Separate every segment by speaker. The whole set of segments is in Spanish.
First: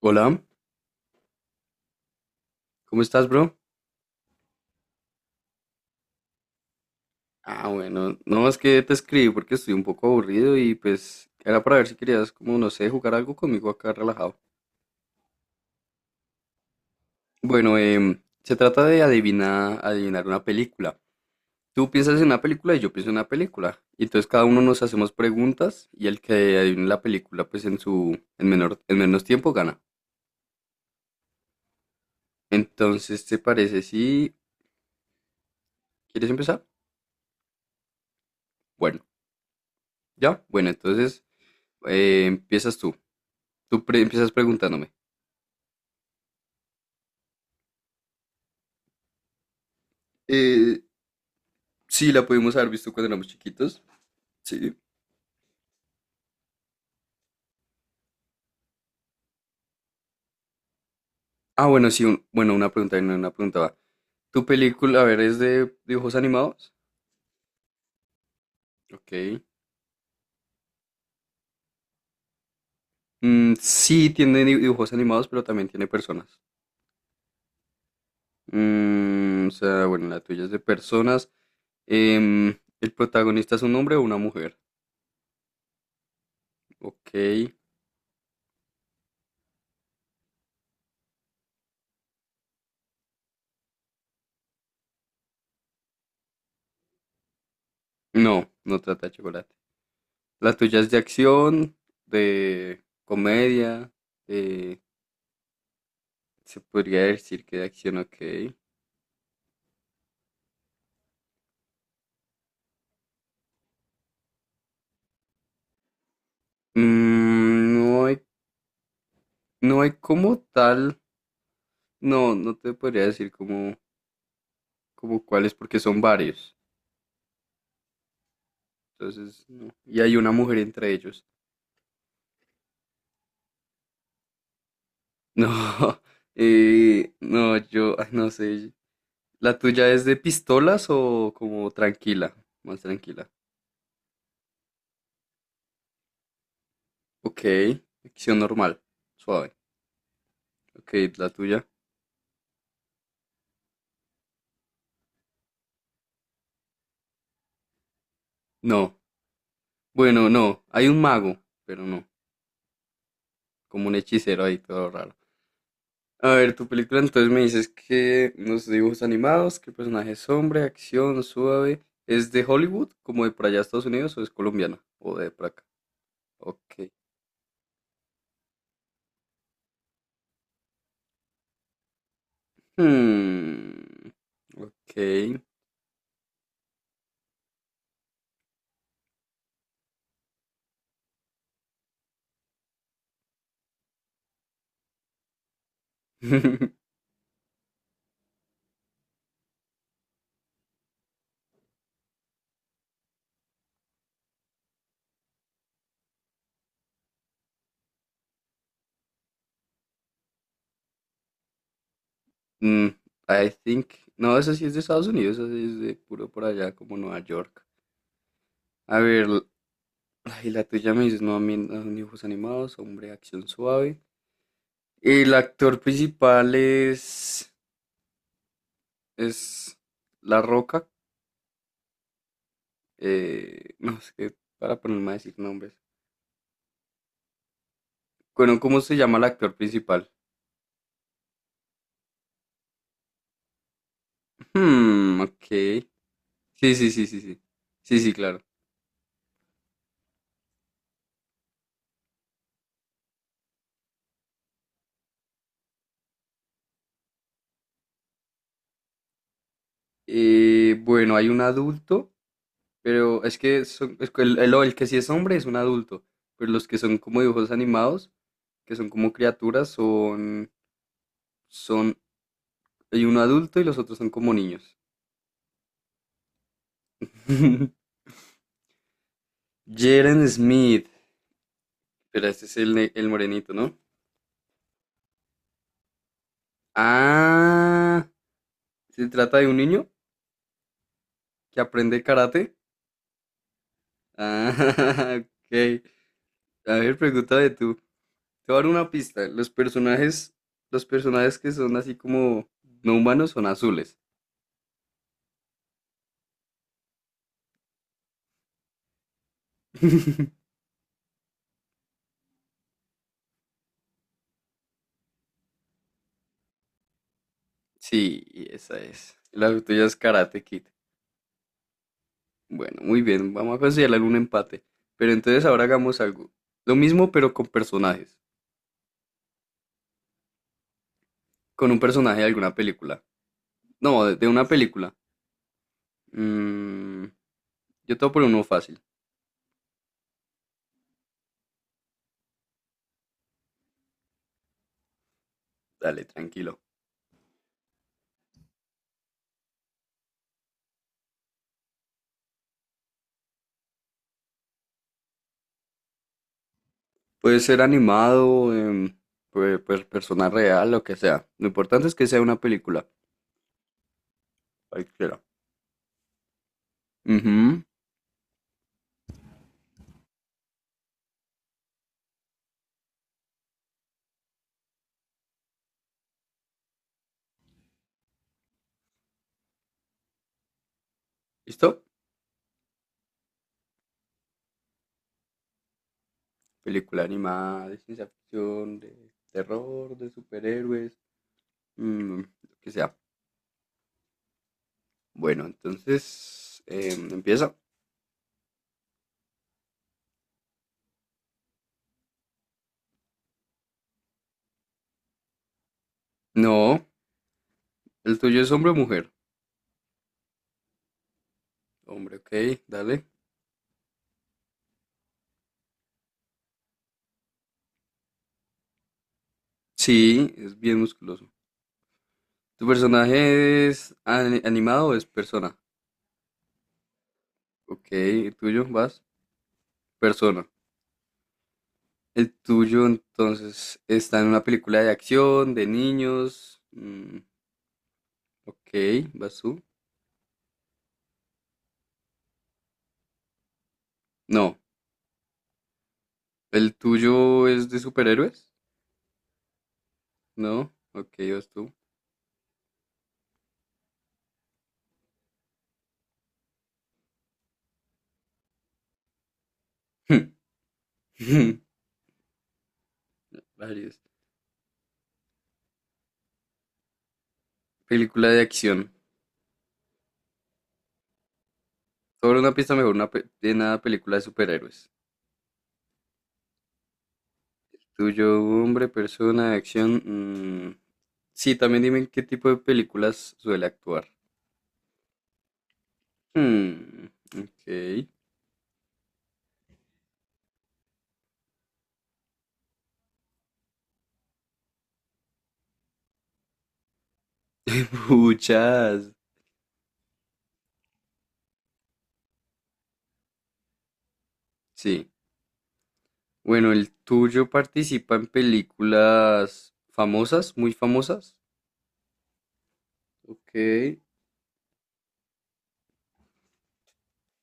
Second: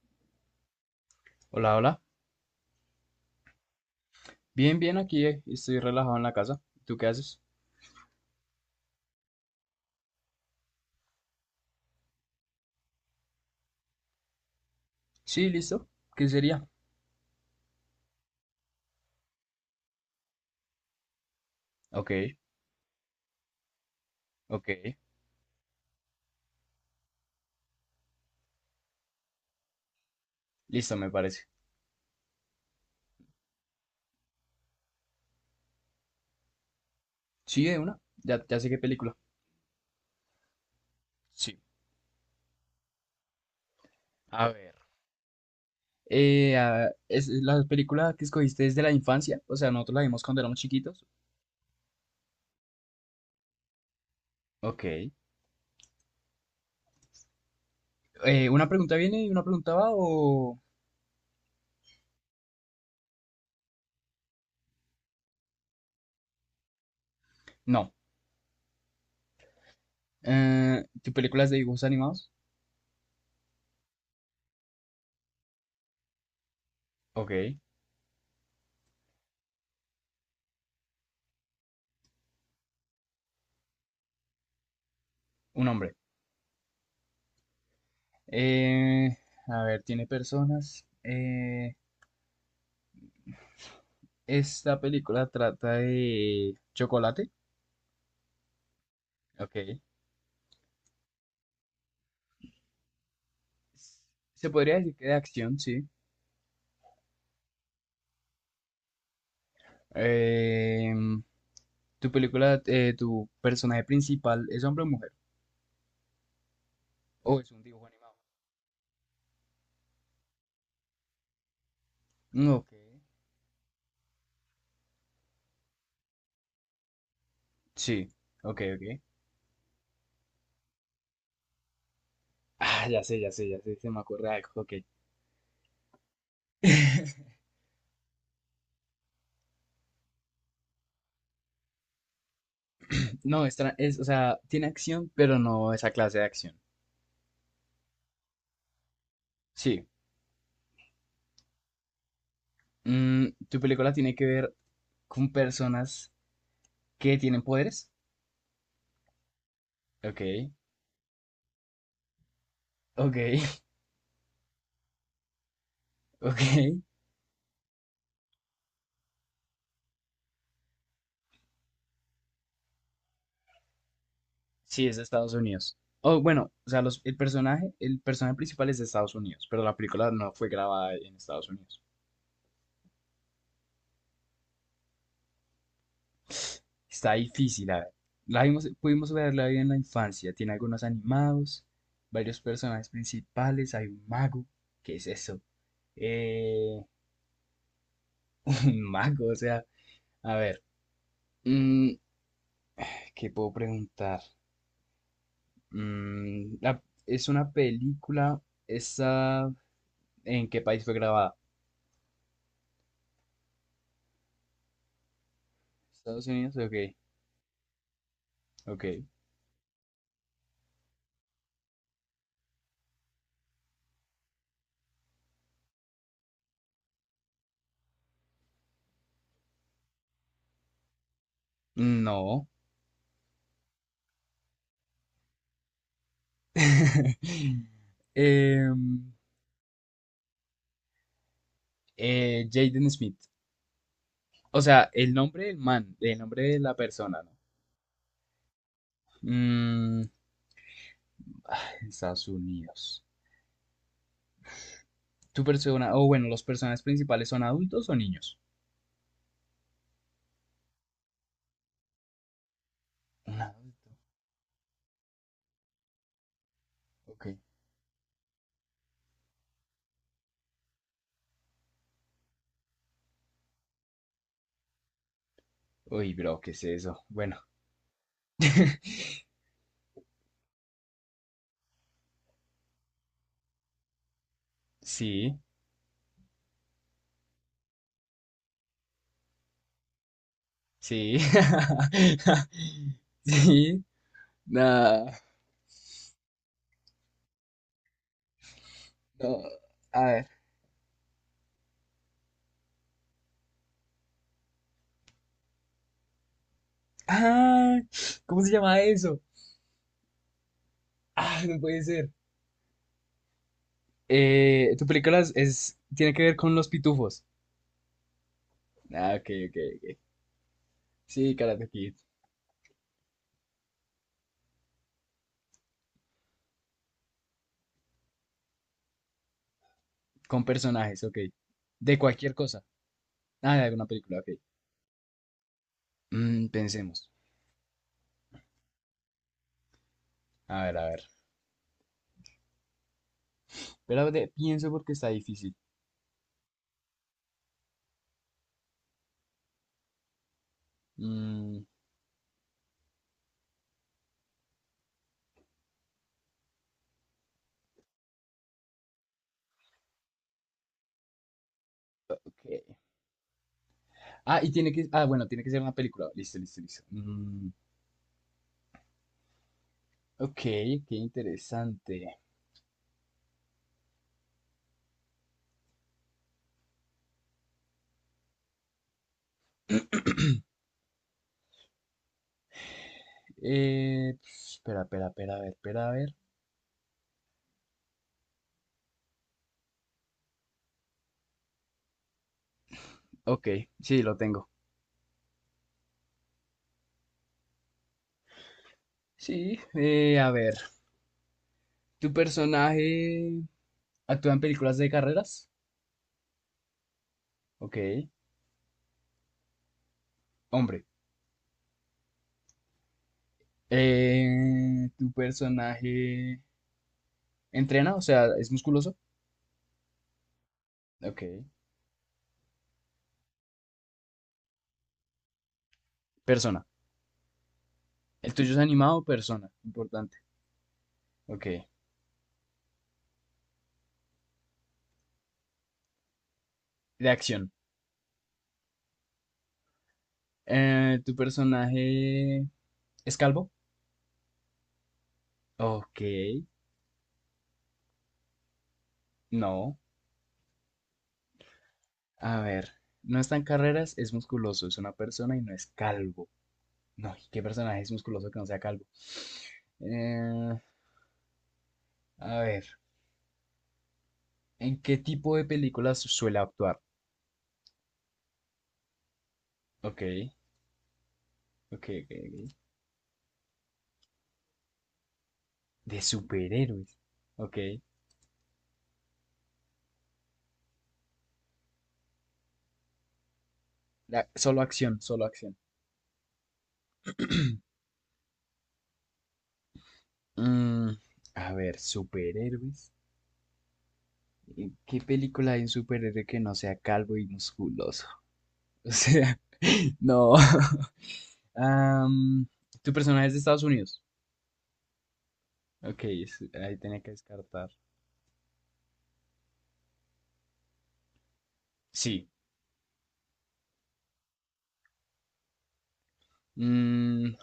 Speaker 1: Hola,
Speaker 2: Hola, hola.
Speaker 1: ¿cómo estás, bro?
Speaker 2: Bien, bien, aquí estoy relajado en la casa. ¿Tú qué haces?
Speaker 1: Ah, bueno, no, es que te escribí porque estoy un poco aburrido y pues era para ver si querías, como no sé, jugar algo conmigo acá relajado.
Speaker 2: Sí, listo. ¿Qué sería?
Speaker 1: Bueno, se trata de adivinar una película. Tú
Speaker 2: Ok,
Speaker 1: piensas en una película y yo pienso en una película. Y entonces cada uno nos
Speaker 2: ok.
Speaker 1: hacemos preguntas y el que adivine la película, pues en su, en menor, en menos tiempo gana.
Speaker 2: Listo, me parece.
Speaker 1: Entonces, ¿te parece si quieres empezar?
Speaker 2: Sí, de una. Ya, ya sé qué
Speaker 1: Bueno,
Speaker 2: película.
Speaker 1: ya, bueno, entonces
Speaker 2: Sí.
Speaker 1: empiezas tú. Empiezas
Speaker 2: A ver.
Speaker 1: preguntándome.
Speaker 2: ¿Es la película que escogiste desde la infancia? O sea, nosotros la vimos cuando éramos
Speaker 1: Eh,
Speaker 2: chiquitos.
Speaker 1: Sí, la pudimos haber visto cuando éramos chiquitos. Sí.
Speaker 2: Ok. ¿Una pregunta viene y una pregunta va o...?
Speaker 1: Ah, bueno, sí, bueno, una pregunta, no, una pregunta va. ¿Tu película, a ver, es de dibujos animados?
Speaker 2: No.
Speaker 1: Ok.
Speaker 2: ¿Tu película es de dibujos animados?
Speaker 1: Mm, sí, dibujos animados, pero también tiene personas.
Speaker 2: Ok.
Speaker 1: Mm, o sea, bueno, la tuya es de personas. ¿El protagonista es un hombre o una mujer?
Speaker 2: Un hombre.
Speaker 1: Ok.
Speaker 2: Eh, a ver, ¿tiene personas? Esta película trata de chocolate.
Speaker 1: No, no trata de chocolate.
Speaker 2: Ok.
Speaker 1: La tuya es de acción, de comedia,
Speaker 2: Se podría
Speaker 1: de...
Speaker 2: decir que de acción, sí.
Speaker 1: Se podría decir que de acción, ok.
Speaker 2: Em, tu película, tu personaje principal, ¿es hombre o mujer? ¿O es un
Speaker 1: Mm,
Speaker 2: dibujo
Speaker 1: no
Speaker 2: animado?
Speaker 1: hay No hay como tal, no,
Speaker 2: Mm,
Speaker 1: no
Speaker 2: ok.
Speaker 1: te podría decir como, como cuáles, porque son varios.
Speaker 2: Sí. Ok, ok.
Speaker 1: Entonces, no. Y hay una mujer entre ellos.
Speaker 2: Ah, ya sé, ya sé, ya sé. Se me ocurre algo. Ok.
Speaker 1: No, no, yo, ay, no sé. ¿La tuya es de pistolas o como tranquila? Más tranquila.
Speaker 2: No, es, o sea, tiene acción, pero no esa clase de acción.
Speaker 1: Ok, acción normal, suave.
Speaker 2: Sí.
Speaker 1: Ok, ¿la tuya?
Speaker 2: Mm, tu película tiene que ver con personas que tienen poderes.
Speaker 1: No. Bueno,
Speaker 2: Ok.
Speaker 1: no, hay un mago, pero no,
Speaker 2: Ok.
Speaker 1: como un hechicero ahí, todo raro. A ver, tu
Speaker 2: Ok.
Speaker 1: película entonces me dices que los dibujos animados, que el personaje es hombre, acción, suave, ¿es de Hollywood, como de por allá Estados Unidos, o es colombiana,
Speaker 2: Sí, es de
Speaker 1: o de
Speaker 2: Estados
Speaker 1: por acá?
Speaker 2: Unidos. Oh, bueno,
Speaker 1: Ok.
Speaker 2: o sea, el personaje principal es de Estados Unidos, pero la película no fue grabada en Estados Unidos.
Speaker 1: Hmm, ok.
Speaker 2: Está difícil, a ver. La vimos, pudimos verla en la infancia. Tiene algunos animados, varios personajes principales, hay un mago. ¿Qué es eso? Eh, un mago, o sea, a ver. mm, ¿Qué puedo preguntar? Mm, la- es una película, esa, ¿en qué país fue grabada?
Speaker 1: Mm, I think. No, esa sí es de Estados Unidos, esa sí es de
Speaker 2: Estados
Speaker 1: puro por
Speaker 2: Unidos,
Speaker 1: allá,
Speaker 2: ok,
Speaker 1: como Nueva York.
Speaker 2: ok.
Speaker 1: A ver, l- ay, la tuya me dices, no, a mí no, dibujos animados, hombre, acción suave. El actor principal es La Roca.
Speaker 2: No.
Speaker 1: No, es que para ponerme a decir nombres. Bueno, ¿cómo se
Speaker 2: Em,
Speaker 1: llama el actor principal?
Speaker 2: Jaden Smith. O sea, el
Speaker 1: Hmm,
Speaker 2: nombre del
Speaker 1: ok.
Speaker 2: man, el nombre de la
Speaker 1: Sí, sí, sí, sí,
Speaker 2: persona, ¿no?
Speaker 1: sí. Sí, sí, claro.
Speaker 2: Mm, ah, en Estados Unidos. Tu persona, o bueno, los personajes principales son adultos o niños.
Speaker 1: Bueno, hay un adulto, pero es
Speaker 2: Un
Speaker 1: que
Speaker 2: adulto,
Speaker 1: es que el que sí es hombre es un adulto, pero los que son como
Speaker 2: ok.
Speaker 1: dibujos animados, que son como criaturas, son, hay un adulto y los otros son como niños.
Speaker 2: Uy, bro, ¿qué es eso? Bueno,
Speaker 1: Jaren Smith, pero este es el morenito, ¿no?
Speaker 2: sí,
Speaker 1: Ah, se trata de un niño
Speaker 2: sí.
Speaker 1: que aprende karate.
Speaker 2: Sí,
Speaker 1: Ah,
Speaker 2: nada.
Speaker 1: ok. A ver, pregunta de tú. Te voy a dar una pista.
Speaker 2: No, a ver.
Speaker 1: Los personajes que son así como no humanos son azules.
Speaker 2: Ah, ¿cómo se llama eso? Ah, no puede ser. Tu película tiene que ver con los pitufos.
Speaker 1: Sí, y esa es.
Speaker 2: Ah, ok,
Speaker 1: La
Speaker 2: ok,
Speaker 1: tuya es
Speaker 2: ok.
Speaker 1: Karate Kid.
Speaker 2: Sí, Karate Kid.
Speaker 1: Bueno, muy bien. Vamos a considerar un empate. Pero entonces ahora hagamos algo. Lo mismo, pero con personajes.
Speaker 2: Con personajes, ok.
Speaker 1: Con un
Speaker 2: De
Speaker 1: personaje de
Speaker 2: cualquier
Speaker 1: alguna
Speaker 2: cosa.
Speaker 1: película.
Speaker 2: Ah, de alguna
Speaker 1: No,
Speaker 2: película,
Speaker 1: de
Speaker 2: ok.
Speaker 1: una película.
Speaker 2: Mm,
Speaker 1: Mm,
Speaker 2: pensemos.
Speaker 1: yo te voy a poner uno fácil.
Speaker 2: A ver, a ver. Pienso porque está difícil.
Speaker 1: Dale, tranquilo.
Speaker 2: Mm,
Speaker 1: Puede ser animado, puede ser persona real, lo que sea. Lo importante es que sea una
Speaker 2: ok.
Speaker 1: película,
Speaker 2: Ah, y tiene que... Ah,
Speaker 1: cualquiera.
Speaker 2: bueno, tiene que ser una película. Listo, listo, listo. Mm,
Speaker 1: Ujú.
Speaker 2: ok, qué interesante.
Speaker 1: ¿Listo?
Speaker 2: Eh, espera, espera, espera, a ver, espera, a ver.
Speaker 1: Película animada, de ciencia ficción, de terror, de superhéroes, mm, lo que sea.
Speaker 2: Ok, sí, lo tengo.
Speaker 1: Bueno, entonces, empieza.
Speaker 2: Sí, a ver. Tu personaje... ¿Actúa en películas de carreras?
Speaker 1: No,
Speaker 2: Ok.
Speaker 1: el tuyo es hombre o mujer.
Speaker 2: Hombre.
Speaker 1: Hombre, ok, dale.
Speaker 2: ¿Tu personaje entrena? O sea, ¿es musculoso?
Speaker 1: Sí, es bien
Speaker 2: Ok.
Speaker 1: musculoso. ¿Tu personaje es animado o es persona?
Speaker 2: Persona.
Speaker 1: Ok,
Speaker 2: ¿El
Speaker 1: ¿el
Speaker 2: tuyo es
Speaker 1: tuyo?
Speaker 2: animado
Speaker 1: ¿Vas?
Speaker 2: o persona? Importante.
Speaker 1: Persona.
Speaker 2: Ok.
Speaker 1: El tuyo entonces está en una película de acción, de niños.
Speaker 2: De
Speaker 1: Mm,
Speaker 2: acción.
Speaker 1: ok, vas tú.
Speaker 2: ¿Tu personaje es calvo?
Speaker 1: No,
Speaker 2: Ok.
Speaker 1: el tuyo es de superhéroes.
Speaker 2: No.
Speaker 1: No, ok, vas tú.
Speaker 2: A ver. No está en carreras, es musculoso, es una persona y no es calvo. No, ¿qué personaje es musculoso que no sea calvo? Eh, a ver.
Speaker 1: Varios.
Speaker 2: ¿En qué tipo de películas suele actuar?
Speaker 1: Película de acción.
Speaker 2: Ok. Ok, ok,
Speaker 1: Sobre
Speaker 2: ok.
Speaker 1: una pista mejor, de una película de superhéroes.
Speaker 2: De superhéroes. Ok.
Speaker 1: Tuyo, hombre, persona, de acción. Mm, sí, también dime en qué tipo de películas suele actuar.
Speaker 2: Solo acción, solo acción.
Speaker 1: Hmm, ok.
Speaker 2: Mm, a ver, superhéroes. ¿Qué película hay un superhéroe que no sea calvo y musculoso? O
Speaker 1: Muchas.
Speaker 2: sea, no. Am, ¿tu personaje es de Estados Unidos?
Speaker 1: Sí.
Speaker 2: Ok,
Speaker 1: Bueno,
Speaker 2: ahí
Speaker 1: ¿el
Speaker 2: tenía que
Speaker 1: tuyo
Speaker 2: descartar.
Speaker 1: participa en películas famosas, muy famosas?
Speaker 2: Sí.
Speaker 1: Ok.
Speaker 2: Mm,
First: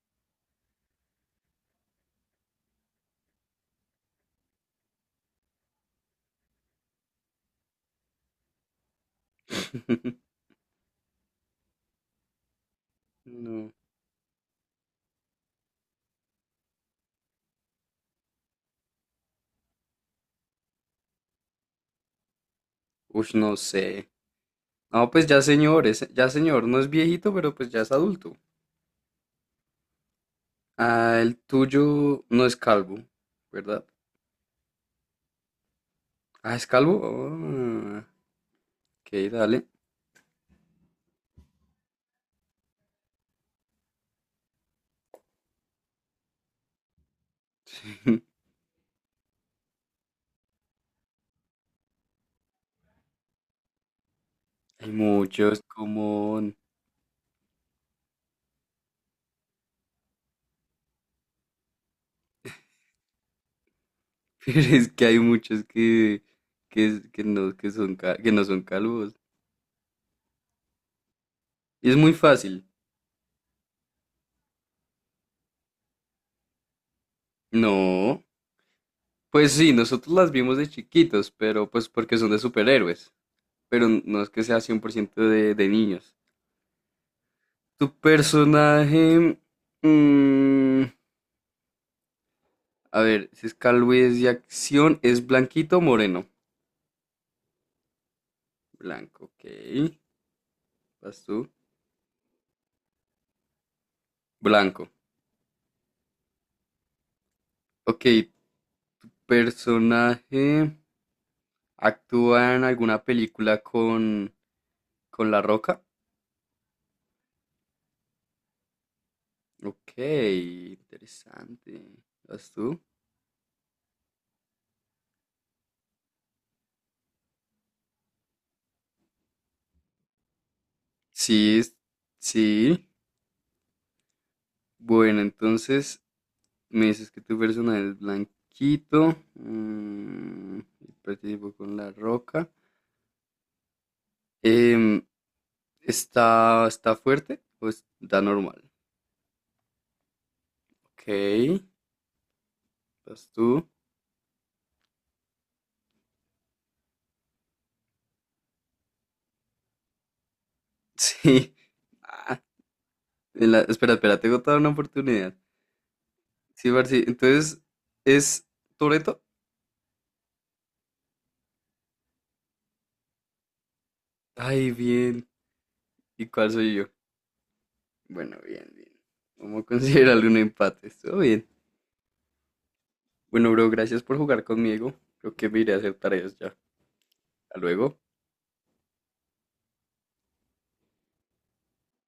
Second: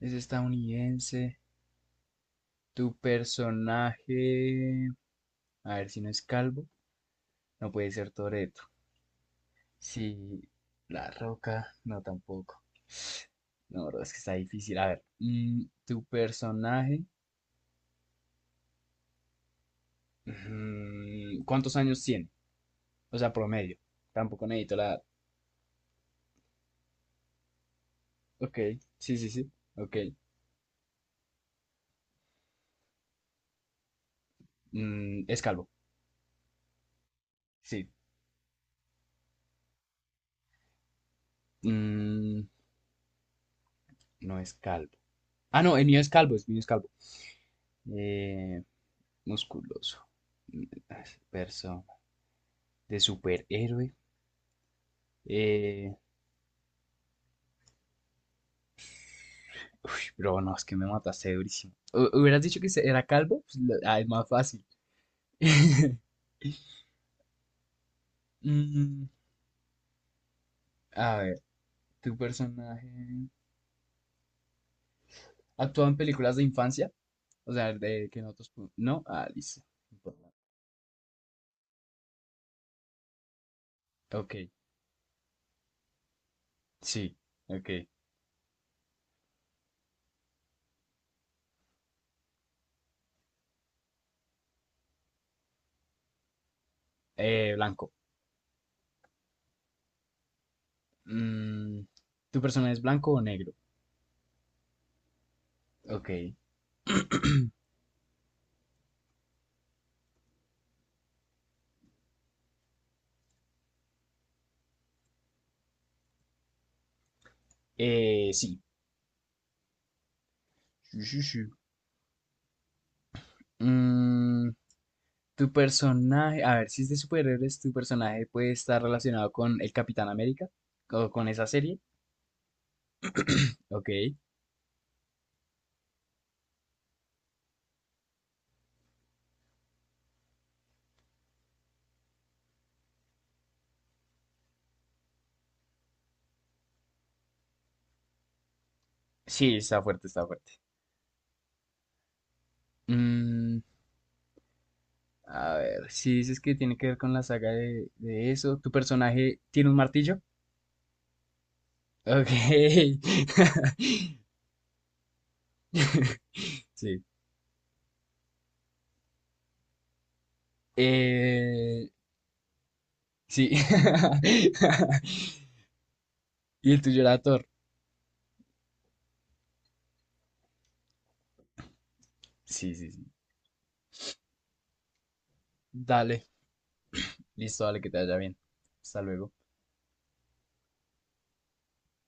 Speaker 2: es estadounidense. Tu personaje... A ver si no es calvo. No puede ser Toretto. Sí, La Roca, no tampoco.
Speaker 1: No.
Speaker 2: No, bro, es que está difícil. A ver, mm, tu personaje, mm, ¿cuántos años tiene? O
Speaker 1: Uy,
Speaker 2: sea,
Speaker 1: no
Speaker 2: promedio.
Speaker 1: sé.
Speaker 2: Tampoco necesito la... edad.
Speaker 1: No, pues ya señor, ya señor, no es viejito, pero pues ya es adulto.
Speaker 2: Ok, sí, sí, sí. Ok.
Speaker 1: Ah, el tuyo no es calvo, ¿verdad?
Speaker 2: Mm, es calvo.
Speaker 1: Ah, ¿es calvo?
Speaker 2: Sí.
Speaker 1: Ah, ok, dale.
Speaker 2: Mm, no es calvo. Ah, no, el mío es calvo, el mío es calvo. Eh, musculoso. Mm, persona. De superhéroe.
Speaker 1: Hay muchos
Speaker 2: Eh,
Speaker 1: como...
Speaker 2: Pero no, es que me mataste durísimo. Hubieras dicho que era calvo, ah, es más
Speaker 1: Pero
Speaker 2: fácil.
Speaker 1: es que hay muchos que no, que no son
Speaker 2: Mm,
Speaker 1: calvos.
Speaker 2: a ver,
Speaker 1: Y es muy
Speaker 2: ¿tu
Speaker 1: fácil.
Speaker 2: personaje actúa en películas de infancia? O sea, de
Speaker 1: No.
Speaker 2: que nosotros... No, ah,
Speaker 1: Pues
Speaker 2: listo.
Speaker 1: sí, nosotros las vimos de chiquitos, pero pues porque son de superhéroes, pero no es
Speaker 2: Ok,
Speaker 1: que sea 100% de niños.
Speaker 2: sí, ok.
Speaker 1: Tu personaje, mm, a ver, si es calvez y acción, ¿es blanquito o moreno?
Speaker 2: Blanco.
Speaker 1: Blanco, ok. ¿Vas tú?
Speaker 2: Mm, ¿tu personaje es blanco o negro?
Speaker 1: Blanco.
Speaker 2: Ok.
Speaker 1: Ok, personaje, ¿actúa en alguna película con La Roca?
Speaker 2: Sí.
Speaker 1: Ok,
Speaker 2: Sí, sí, sí.
Speaker 1: interesante. ¿Vas tú?
Speaker 2: Mm, tu personaje, a ver, si es de superhéroes, tu personaje puede estar relacionado con el Capitán América o con esa
Speaker 1: Sí, es-
Speaker 2: serie.
Speaker 1: sí.
Speaker 2: Ok.
Speaker 1: Bueno, entonces me dices que tu personaje es blanquito. Mm, y participó con la roca. Em, ¿Está, está fuerte o está normal?
Speaker 2: Sí, está fuerte, está fuerte.
Speaker 1: Ok, estás tú.
Speaker 2: Mm, a ver, si dices que tiene que ver con la saga de eso, ¿tu personaje tiene un martillo?
Speaker 1: Sí.
Speaker 2: Ok.
Speaker 1: Ah, espera, espera, tengo toda una oportunidad. Sí,
Speaker 2: Sí.
Speaker 1: Barcy, entonces, ¿es Toreto?
Speaker 2: Eh, sí.
Speaker 1: Ay, bien. ¿Y cuál
Speaker 2: Y
Speaker 1: soy
Speaker 2: el
Speaker 1: yo?
Speaker 2: tuyo era Thor.
Speaker 1: Bueno, bien, bien. Vamos a considerarle un empate. Estuvo bien.
Speaker 2: Sí, sí, sí.
Speaker 1: Bueno, bro, gracias por jugar conmigo. Creo que me iré a hacer
Speaker 2: Dale.
Speaker 1: tareas ya. Hasta
Speaker 2: Listo, dale, que
Speaker 1: luego.
Speaker 2: te vaya bien. Hasta luego.